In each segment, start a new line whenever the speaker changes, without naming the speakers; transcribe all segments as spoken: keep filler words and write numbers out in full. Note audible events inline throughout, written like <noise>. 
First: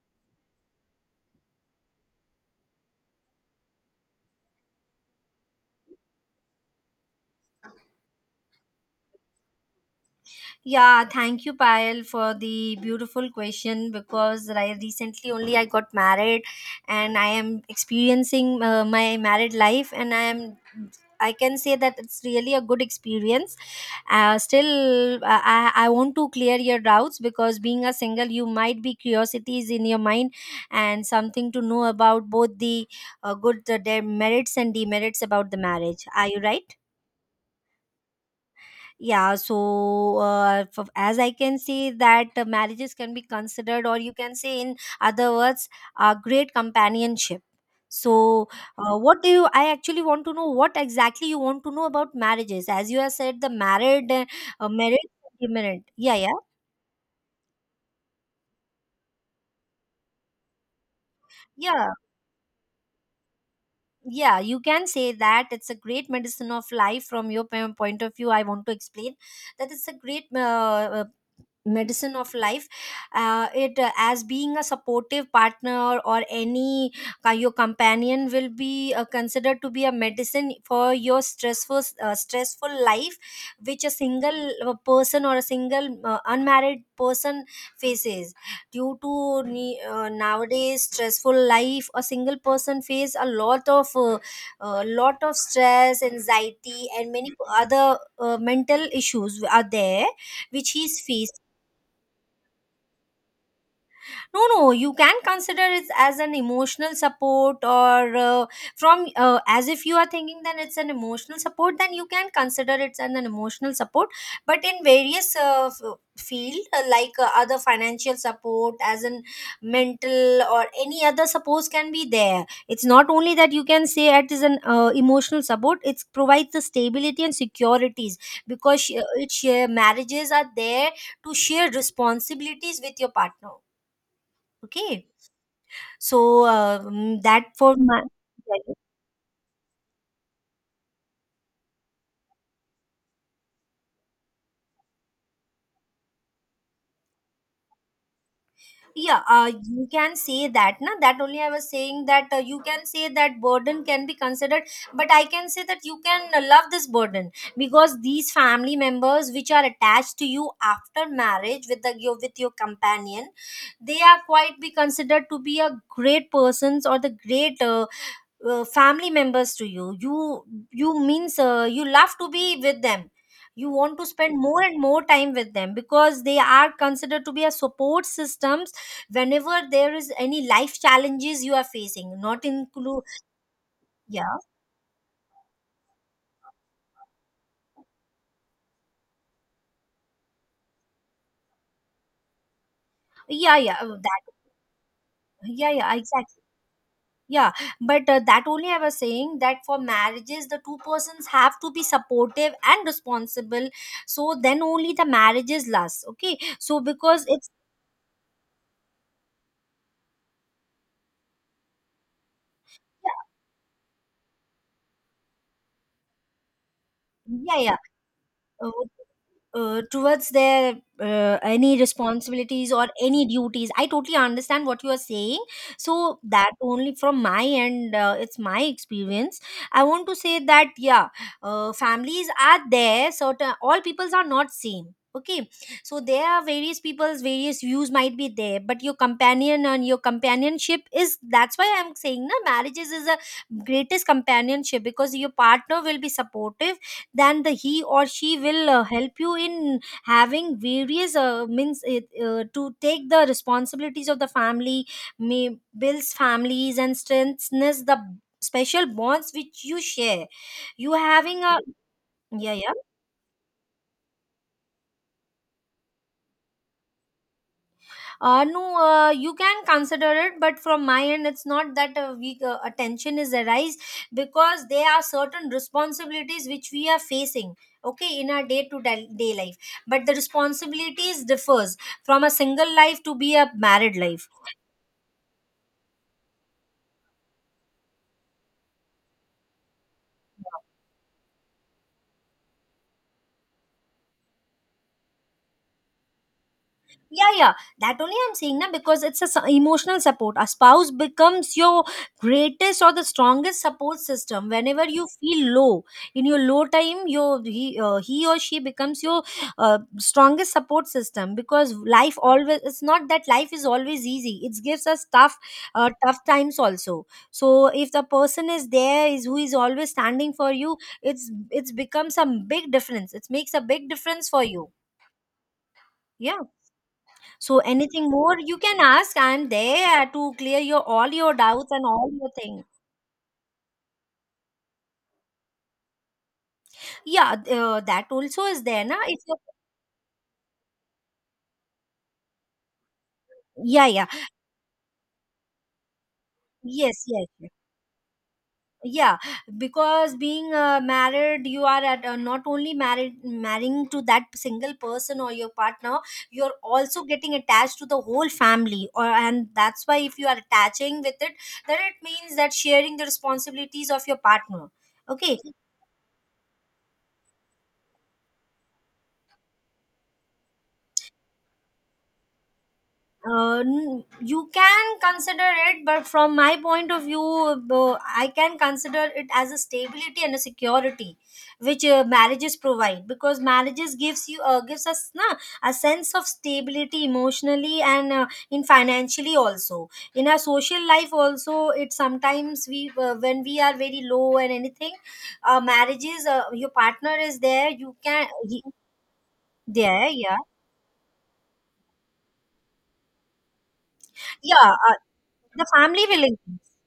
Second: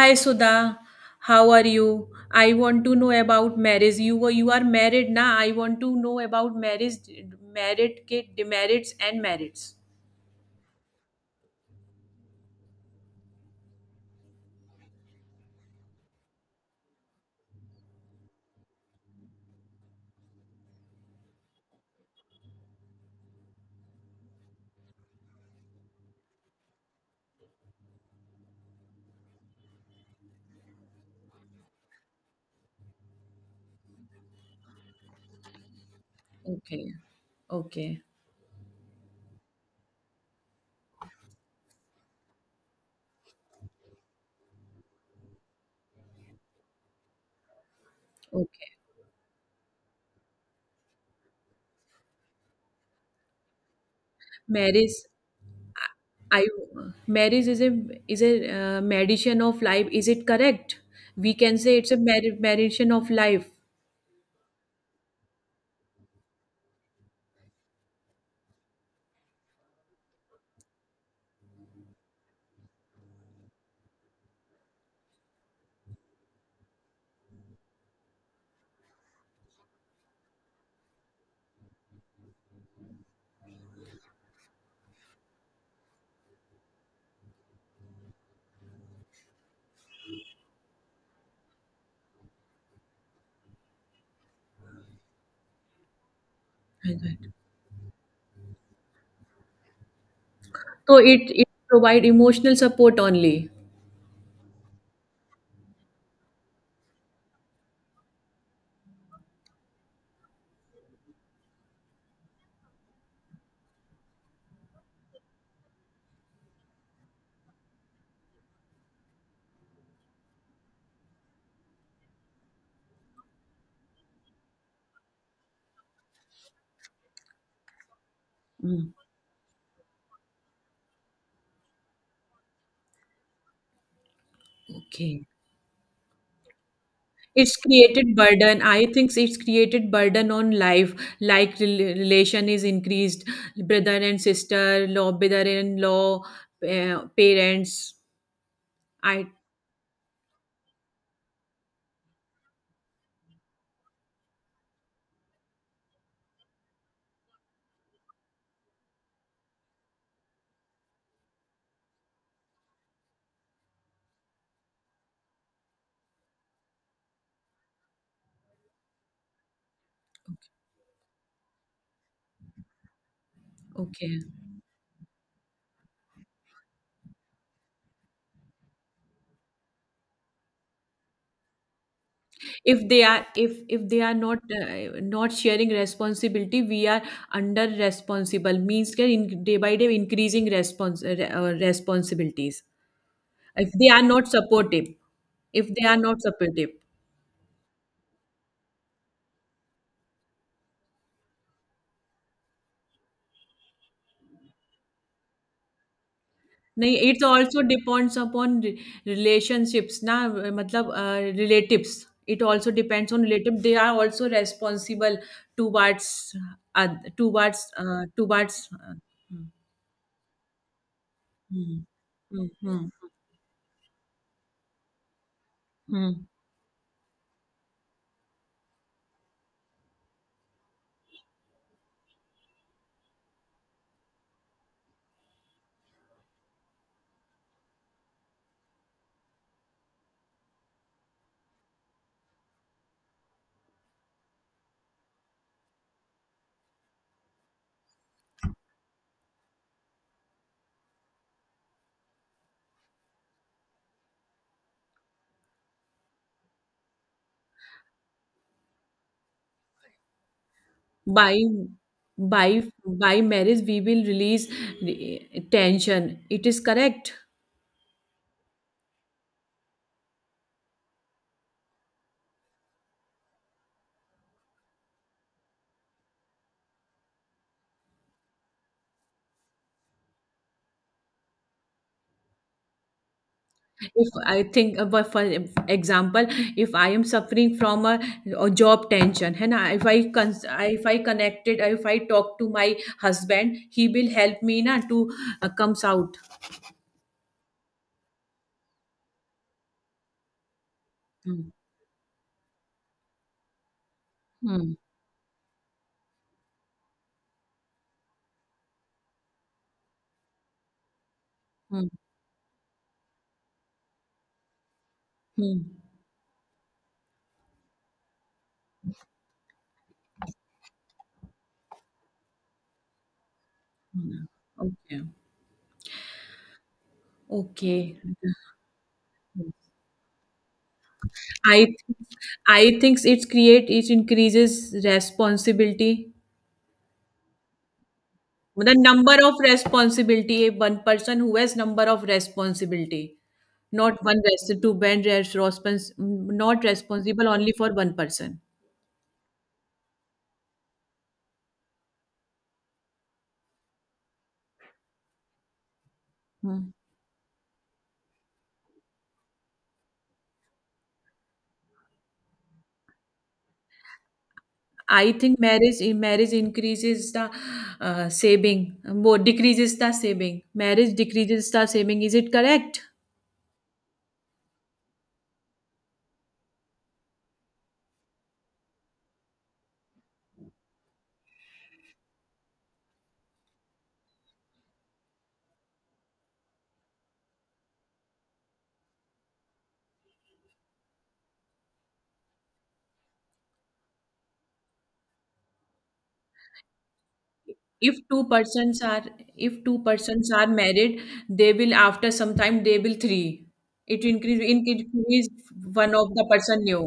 Hi Sudha, how are you? I want to know about marriage. You were you are married now. I want to know about marriage, merit, के demerits and merits.
Yeah, thank you, Payal, for the beautiful question because I recently only I got married and I am experiencing uh, my married life and I am I can say that it's really a good experience. Uh, still, I, I I want to clear your doubts because being a single, you might be curiosities in your mind and something to know about both the uh, good the, the merits and demerits about the marriage. Are you right?
Okay, okay,
yeah so uh, f- as i can see that uh, marriages can be considered, or you can say in other words, a great companionship. So
okay.
uh, what do you I actually want to know what exactly you want to know about marriages, as you have said the married uh, uh,
Marriage,
marriage sentiment. yeah yeah
I marriage is a is a uh, medicine of life. Is it correct? We can say
yeah
it's a mer- medicine of life.
yeah You can say that it's a great medicine of life. From your po- point of view, I want to explain that it's a great uh, medicine of life. Uh, it uh, As being a supportive partner or any uh, your companion will be uh, considered to be a medicine for your stressful uh, stressful life, which a single uh, person or a single uh, unmarried person faces. Due to ne- uh, nowadays stressful life, a single person face a lot of uh, uh, lot of stress, anxiety, and many
Right.
other uh, mental issues are there which he
So
is
it
facing.
it provide emotional support only.
No, no, you can consider it as an emotional support, or uh, from uh, as if you are thinking, then it's an emotional support, then you can consider it an, an emotional support. But in various uh, f- field, uh, like uh, other financial support, as in mental or any other support can be there. It's not only that you can say it is an uh, emotional support. It provides the stability and securities because sh-
Mm.
uh, it share marriages are there to share responsibilities with your partner. Okay.
Okay.
So um, that
It's
for my,
created burden. I think it's created burden on life, like rel- relation is increased, brother and sister law, brother in law, uh, parents.
yeah,
I
uh, you can say that, na. That only I was saying that uh, you can say that burden can be considered, but I can say that you can uh, love this burden because these family members which are attached to you after marriage with the your with your companion, they are quite be considered to be a great persons or the great uh, uh, family members to you you you means uh, you love to be with them. You want to
Okay,
spend more and more time with them because they are considered to be a support systems whenever there is any life challenges you are facing, not
if they
include.
are, if if they are
yeah
not uh, not sharing responsibility, we are under responsible means can in, day by day increasing respons- uh, responsibilities,
yeah
if
yeah uh,
they are
that
not supportive, if
yeah
they
yeah
are not
exactly.
supportive.
Yeah, but uh, that only I was saying that for marriages the two persons have to be supportive and responsible, so then only the marriages last. Okay, so
No, it
because it's,
also depends upon relationships, na? I mean, relatives. It also
yeah,
depends on relatives. They are also responsible. Two parts, ad. Two
yeah,
parts.
yeah.
Ah, two parts.
uh, uh, Towards their uh, any responsibilities or any duties, I totally understand what you are saying. So that only from my end, uh, it's my experience, I want to say that. Yeah, uh, families are there, certain all peoples are not same. Okay, so there are various people's various views might be there, but your companion and your companionship is, that's why I'm saying na, marriages is a greatest companionship because your partner will be supportive. Then the he or she will uh, help you in having various uh, means it, uh, to take the responsibilities of the family, may builds families and strengthens the special bonds which you share. You
By
having a, yeah,
by
yeah.
by marriage, we will release the tension. It is correct.
Uh, no, uh, you can consider it, but from my end, it's not that a we uh, attention is arise because there are certain responsibilities which we are facing. Okay, in our day to day life, but the responsibilities differs from a single life to be a married
If
life.
I think about, for example, if I am suffering from a, a job tension, and I, if I cons- I- if I connected, if I talk to my husband, he will help me na to uh, comes out.
Yeah, yeah, that only I'm saying na, because it's a su- emotional support. A spouse
Hmm.
becomes your greatest or the strongest support system
Hmm.
whenever you feel low. In your low time, your he, uh, he or she becomes your uh, strongest support system, because
Hmm.
life always, it's not that life is always easy, it gives us tough uh,
Hmm.
tough times also. So if the person is there, is who is always standing for you, it's it's becomes a big difference, it makes a big
Hmm.
difference for you.
Okay.
Yeah, so
Okay.
anything more you can ask. I'm there to clear your all your doubts
I
and all your thing.
I think it's create it increases responsibility,
Yeah, uh, that also is
the
there, na?
number
If
of
you,
responsibility, one person who has number of responsibility,
yeah,
not
yeah,
one res- to bend response not
yes, yes,
responsible
yes.
only for one person.
Yeah. Because being uh, married, you are at, uh, not only married marrying to that single person or your partner. You're
Hmm.
also getting attached to the whole family, or, and that's why if you are attaching with it, then it means that sharing the responsibilities of your partner.
I
Okay,
think marriage, in marriage increases the uh, saving, more decreases the saving. Marriage decreases the saving. Is it correct?
Uh, n- you can consider it, but from my point of view, uh, I can consider it as a stability and a security, which uh, marriages provide, because marriages gives you uh, gives us na a sense of stability emotionally and uh, in financially also, in our social life also. It, sometimes we uh, when we are very low and anything, uh, marriages uh, your partner is there. You
If two
can he,
persons are if two
there,
persons
yeah,
are married, they will, after some time, they will three. It increase in-
yeah. Uh,
increase
the
one
family
of
will
the person
increase.
new.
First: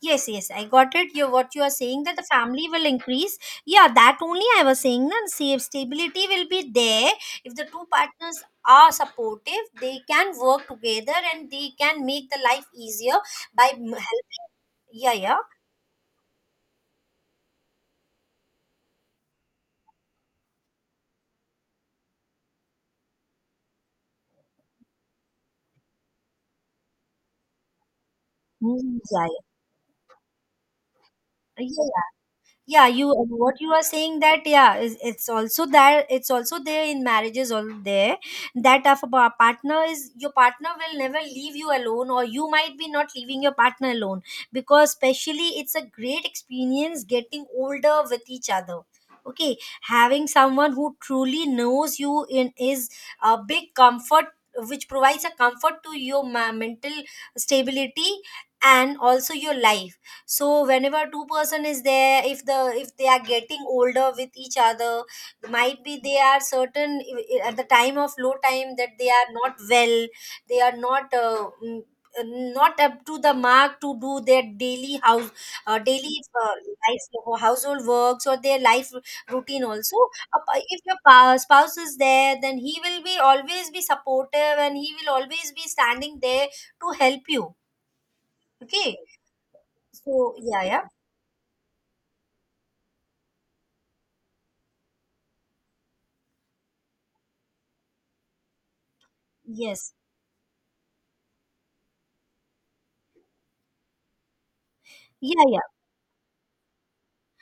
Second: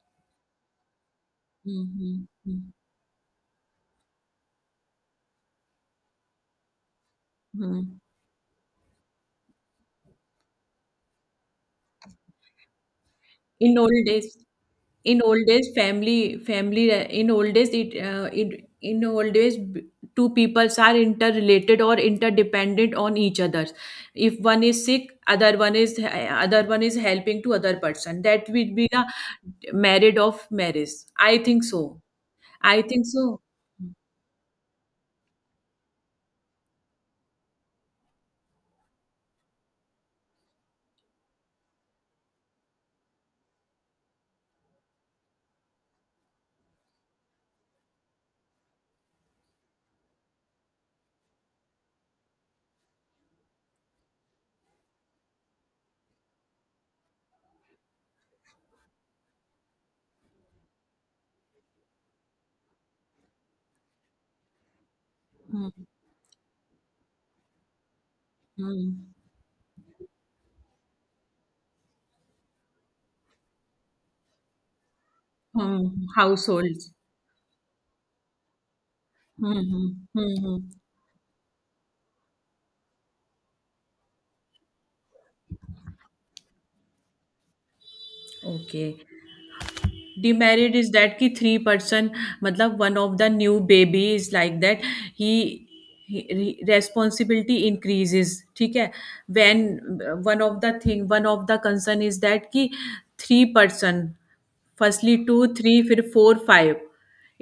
Yes, yes, I got it. You, what you are saying, that the
Mhm.
family will increase. Yeah, that only I was saying. Then save stability will be there if the two
Mhm.
partners are supportive. They can work together and they can make the life easier by
In
m-
old days,
helping. Yeah,
in
yeah.
old days, family, family, uh, in old days, it, uh, it, in old days, b- two peoples are interrelated or interdependent on each other. If one is sick, other one is, other one is helping to other person. That will be
Mm,
the
yeah, yeah.
marriage of marriage. I think so.
Yeah.
I
Yeah,
think
you,
so.
what you are saying, that yeah, it's, it's also there, it's also there in marriages all there. That if a pa- partner is, your partner will never leave you alone, or you might be not leaving your partner alone. Because especially it's a great experience getting older with each other. Okay, having someone who truly knows you in is a big comfort, which provides a comfort to your ma- mental stability and also your life. So whenever two person is there, if the, if they are getting older with each other,
Hmm.
might be they are certain at the time of low time, that they
Hmm.
are not well, they are not uh, mm, uh, not up to the mark to do their daily house, uh,
Hmm.
daily uh,
Households.
life or household works, or their life
Hmm.
routine
Hmm.
also. Uh,
Hmm. Hmm.
if your pa- spouse is there, then he will be always be supportive and he will always be standing there to help you. Okay,
Okay.
so, yeah,
demerit
yeah,
is that कि three person, मतलब one of the new baby is like that. He he responsibility increases. ठीक है. When
yes.
one of the thing, one of the concern is that कि three person. Firstly two,
Yeah, yeah.
three, फिर four, five.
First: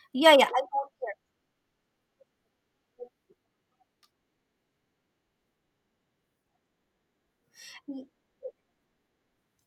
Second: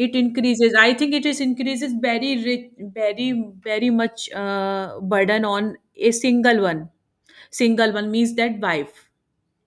It
Yeah, yeah, I
increases, I
got
think it is increases very rich, very, very much uh, burden on a single one, single
it.
one means that wife.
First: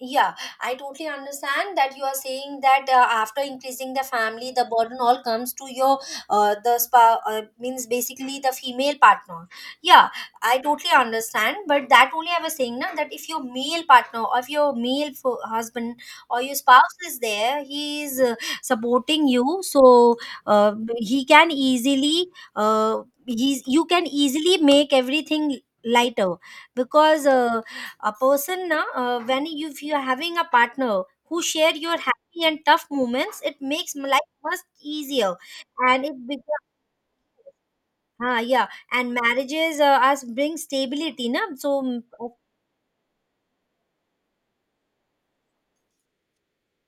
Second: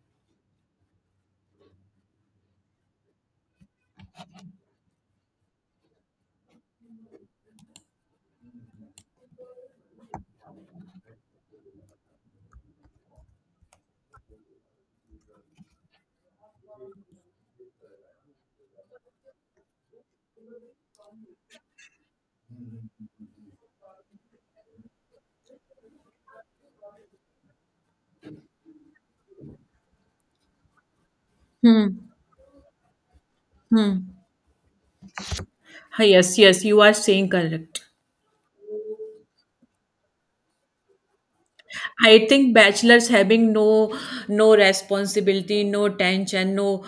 Yeah, I totally understand that you are saying that uh, after increasing the family, the burden all comes to your uh, the spa uh, means basically the female partner. Yeah, I totally understand, but that only I was saying now, that if your male partner or if your male fo- husband or your spouse is there, he is uh, supporting you, so uh, he can easily uh, he's, you can easily make everything lighter. Because, Uh, a person na, uh, when you, if you're having a partner who share your
Hmm.
happy and tough moments, it makes m-
Hmm.
life much easier.
Ah,
And it
yes, yes,
becomes,
you are saying correct.
uh, yeah, and marriages uh, us bring stability na, so, mm,
I
<laughs>
think bachelors having no no responsibility, no tension, no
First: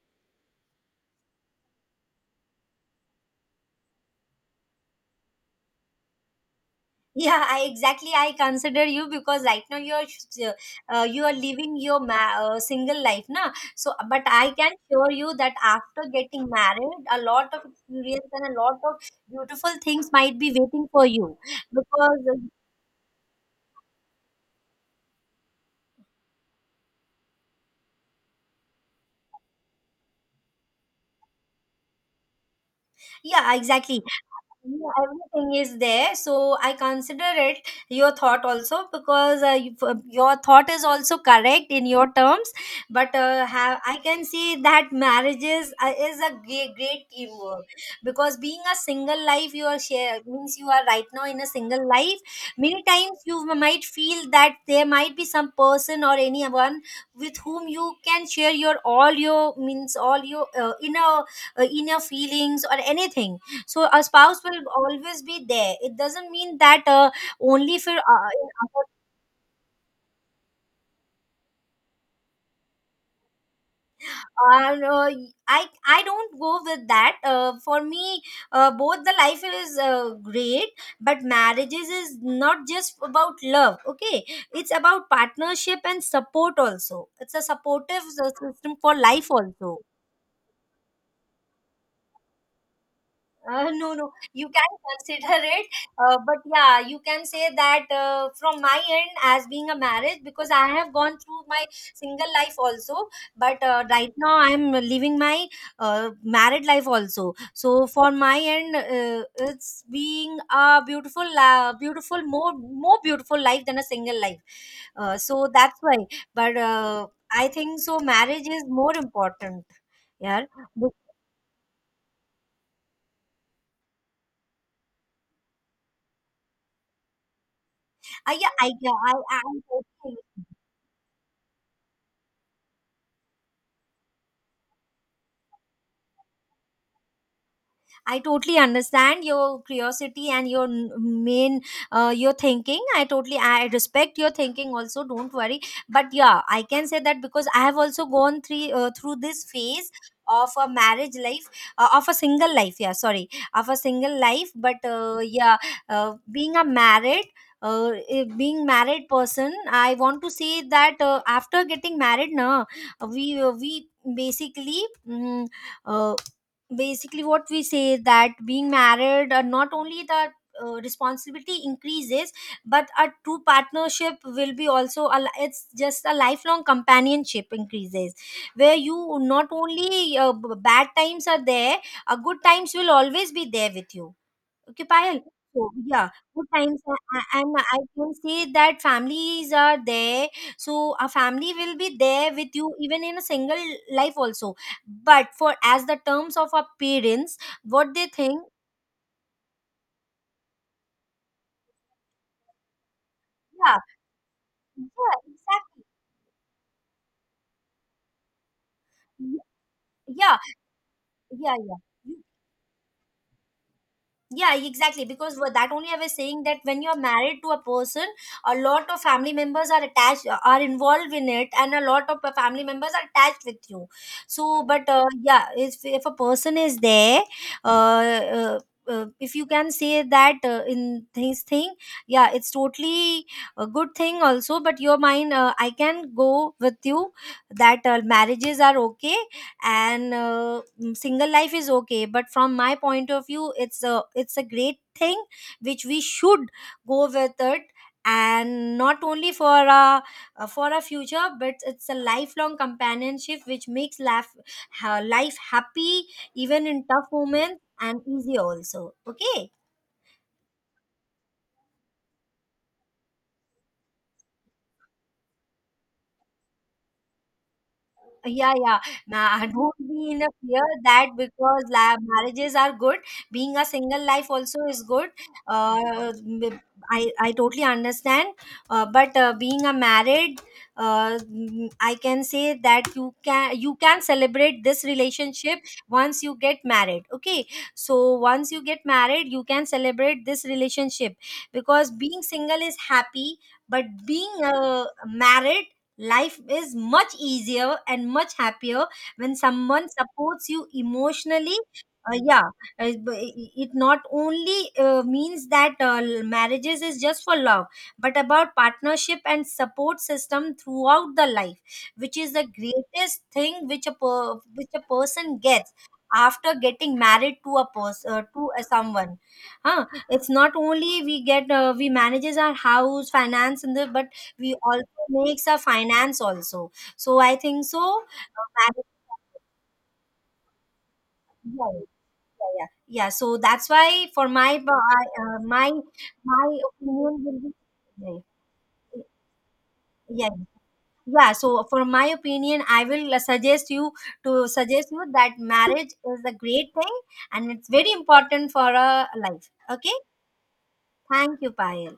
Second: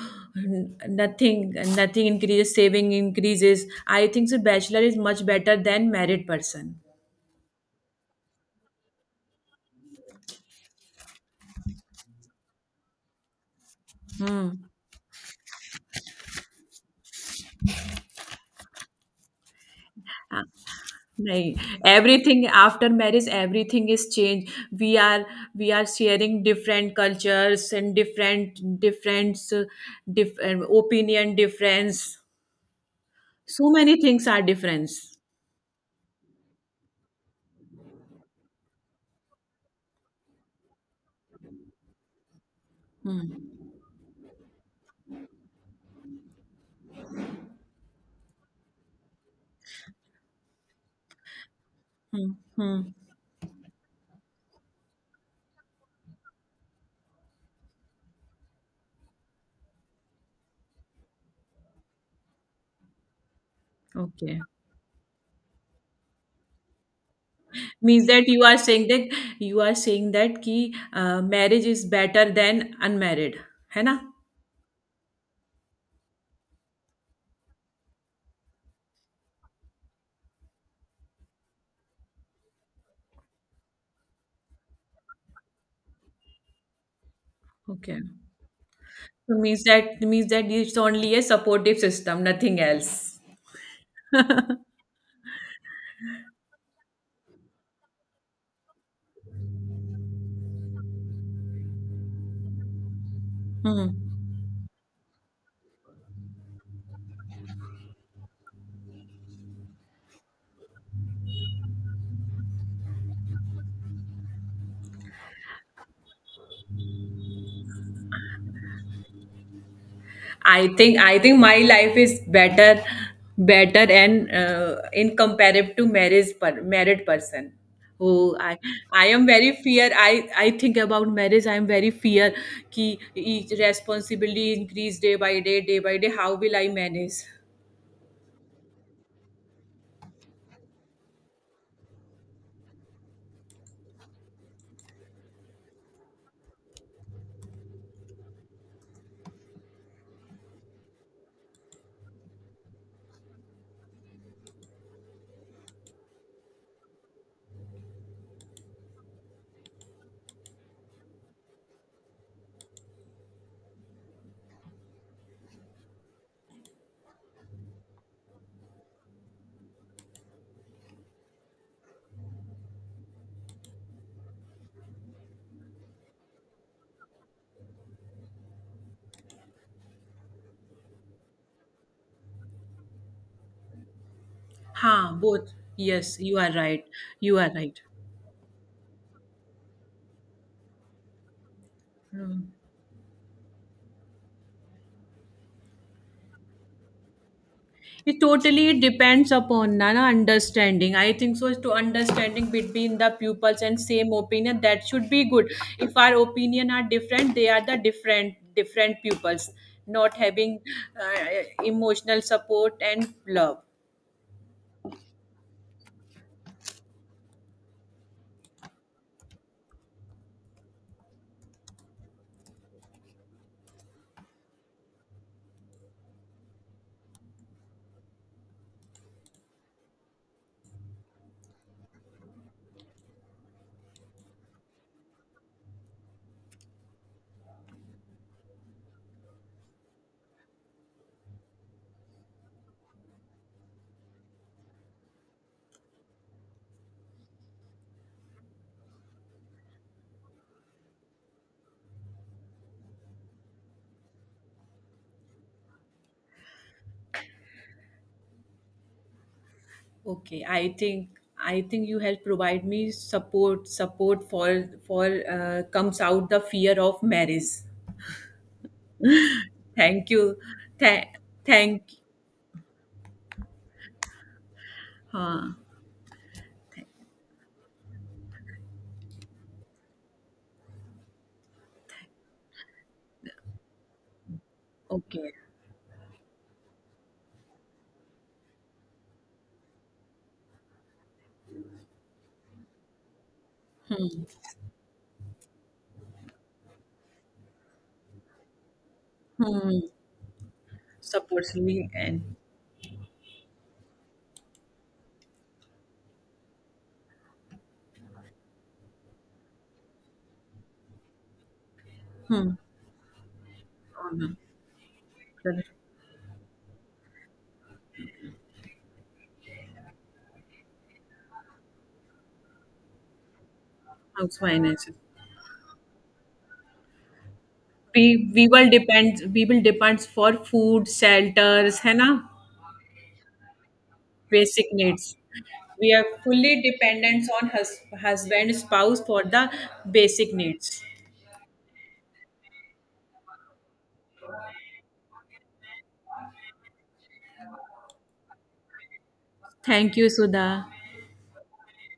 nothing, nothing increases, saving increases. I think so bachelor is much better than married person.
yeah. I exactly I consider you, because right now you're s- uh, uh, you are living your ma- uh, single life na, so, but I
Hmm.
can assure you that after getting married, a lot of experience and a lot of beautiful things might
Uh,
be waiting for you.
Nahi.
Because uh,
Everything, after marriage everything is changed. we are we are sharing different cultures and different different uh, dif- uh, opinion difference,
yeah,
so many
exactly.
things are
Yeah,
difference.
everything is there, so I consider it your thought also, because uh, you, uh, your thought is also correct in your terms, but uh, ha- I can see that marriages uh, is a great, great teamwork. Because being a single life, you are share, means you are right now in a single
Hmm.
life, many
Hmm.
times you might feel that there might be some person or anyone with whom you can share your all your, means all your uh, inner uh, inner feelings or anything. So a
Okay,
spouse will always be there. It doesn't mean that uh, only for
means that
uh,
you
in
are saying
our-
that, you are saying that ki uh, marriage is better than unmarried, है ना?
our, uh, i i don't go with that. Uh, for me uh, both the life is uh, great, but marriages is not just about love. Okay, it's about partnership and support also, it's a
Okay,
supportive uh,
so
system for life
means
also.
that, means that it's only a supportive system, nothing else.
Uh, no, no, you can consider it. Uh, but yeah, you can say that uh, from my end, as being a marriage, because I have gone through my single life also. But uh,
Hmm.
right now I'm living my uh, married life also. So for my end, uh, it's being a beautiful, uh, beautiful, more, more beautiful life than a single life. Uh, so that's why. But uh, I think so, marriage is more important. Yeah.
I
But-
think I think my life is better, better and uh, in comparative to marriage per, married person.
uh,
Oh,
yeah,
I
I, yeah,
I
I, I,
am
I
very fear.
totally
I I think about marriage, I am very fear. Ki each responsibility increase day by day, day by day, how will I manage?
I totally understand your curiosity and your n- main uh, your thinking. I totally I respect your thinking also. Don't worry. But yeah, I can say that because I have also gone through, uh, through this phase of a marriage life uh, of a single life, yeah, sorry, of a single life. But uh, yeah, uh, being a married uh, eh, being married person, I want to say that uh, after getting married na we uh, we basically, mm, uh, basically what we say that being married uh, not only the uh, responsibility increases, but a true partnership will be also a, li- it's just a lifelong companionship increases, where you not only uh, b- bad times are there uh, good times will always be there with you. Okay,
Ha,
Payal.
both.
So yeah,
Yes, you
good
are
times,
right.
a-
You
a- and
are
I
right.
can say that families are there. So a family will be there
Hmm.
with you even in a single life also. But for as the terms of our parents, what they
It
think,
totally depends upon Nana understanding. I think so. To understanding between the pupils
yeah,
and same opinion, that should
yeah,
be good.
exactly,
If our opinion are different, they are the different different pupils. Not
yeah,
having uh,
yeah, yeah, yeah.
emotional support and love.
Yeah, exactly, because wha- that only I was saying, that when you're married to a person, a lot of family members are attached, uh, are involved in it, and a lot of uh, family members are attached with you. So but uh, yeah, if, if a person is there, uh, uh, uh, if you can say that uh, in things thing, yeah, it's totally a good thing also. But your mind uh, I can go with you that uh, marriages are okay, and uh, mm, single life is okay, but from my point of view, it's a it's a great thing which we should go with it. And not only for a uh, for a future, but it's a lifelong companionship which makes life ha- life happy even in tough moments and easy also. Okay.
Okay, I think I think you have provide me support, support for for uh, comes out the fear of marriage.
Yeah, yeah. Ma- <laughs> don't
Thank
be in a
you.
fear, that
Thank,
because
thank.
la- marriages are good, being a single life also is good.
Huh.
Uh, I I totally understand. Uh, but uh, being a married, uh, mm, I can say that you can you can celebrate this
Okay.
relationship once you get married. Okay, so once you get married, you can celebrate this relationship, because being single is happy, but being uh, married life is much easier and much happier when someone
Hmm.
supports you
Supports
emotionally.
me
Uh,
and
yeah, uh, b- i- it not only uh, means that uh, marriages is just for love, but about partnership and support system throughout the life, which is the
hmm.
greatest thing which a
On
per- which a person
the
gets after getting married to a person, uh, to a someone. Huh? It's not only we get uh, we manages our house finance and the, but
house
we also
finances.
makes a finance also. So I think so,
We we
uh,
will
marriage-
depend. We will depend for food,
yeah,
shelters, है ना?
yeah, yeah. Yeah, so that's why for my
Basic needs.
uh, my
We are
my
fully
opinion
dependent
will
on
be
hus-
yeah,
husband, spouse for the basic
yeah.
needs.
Yeah, so for my opinion, I will suggest you to suggest you that marriage is a great thing, and it's very important for a life.
Thank
Okay,
you, Sudha.
thank you, Payal.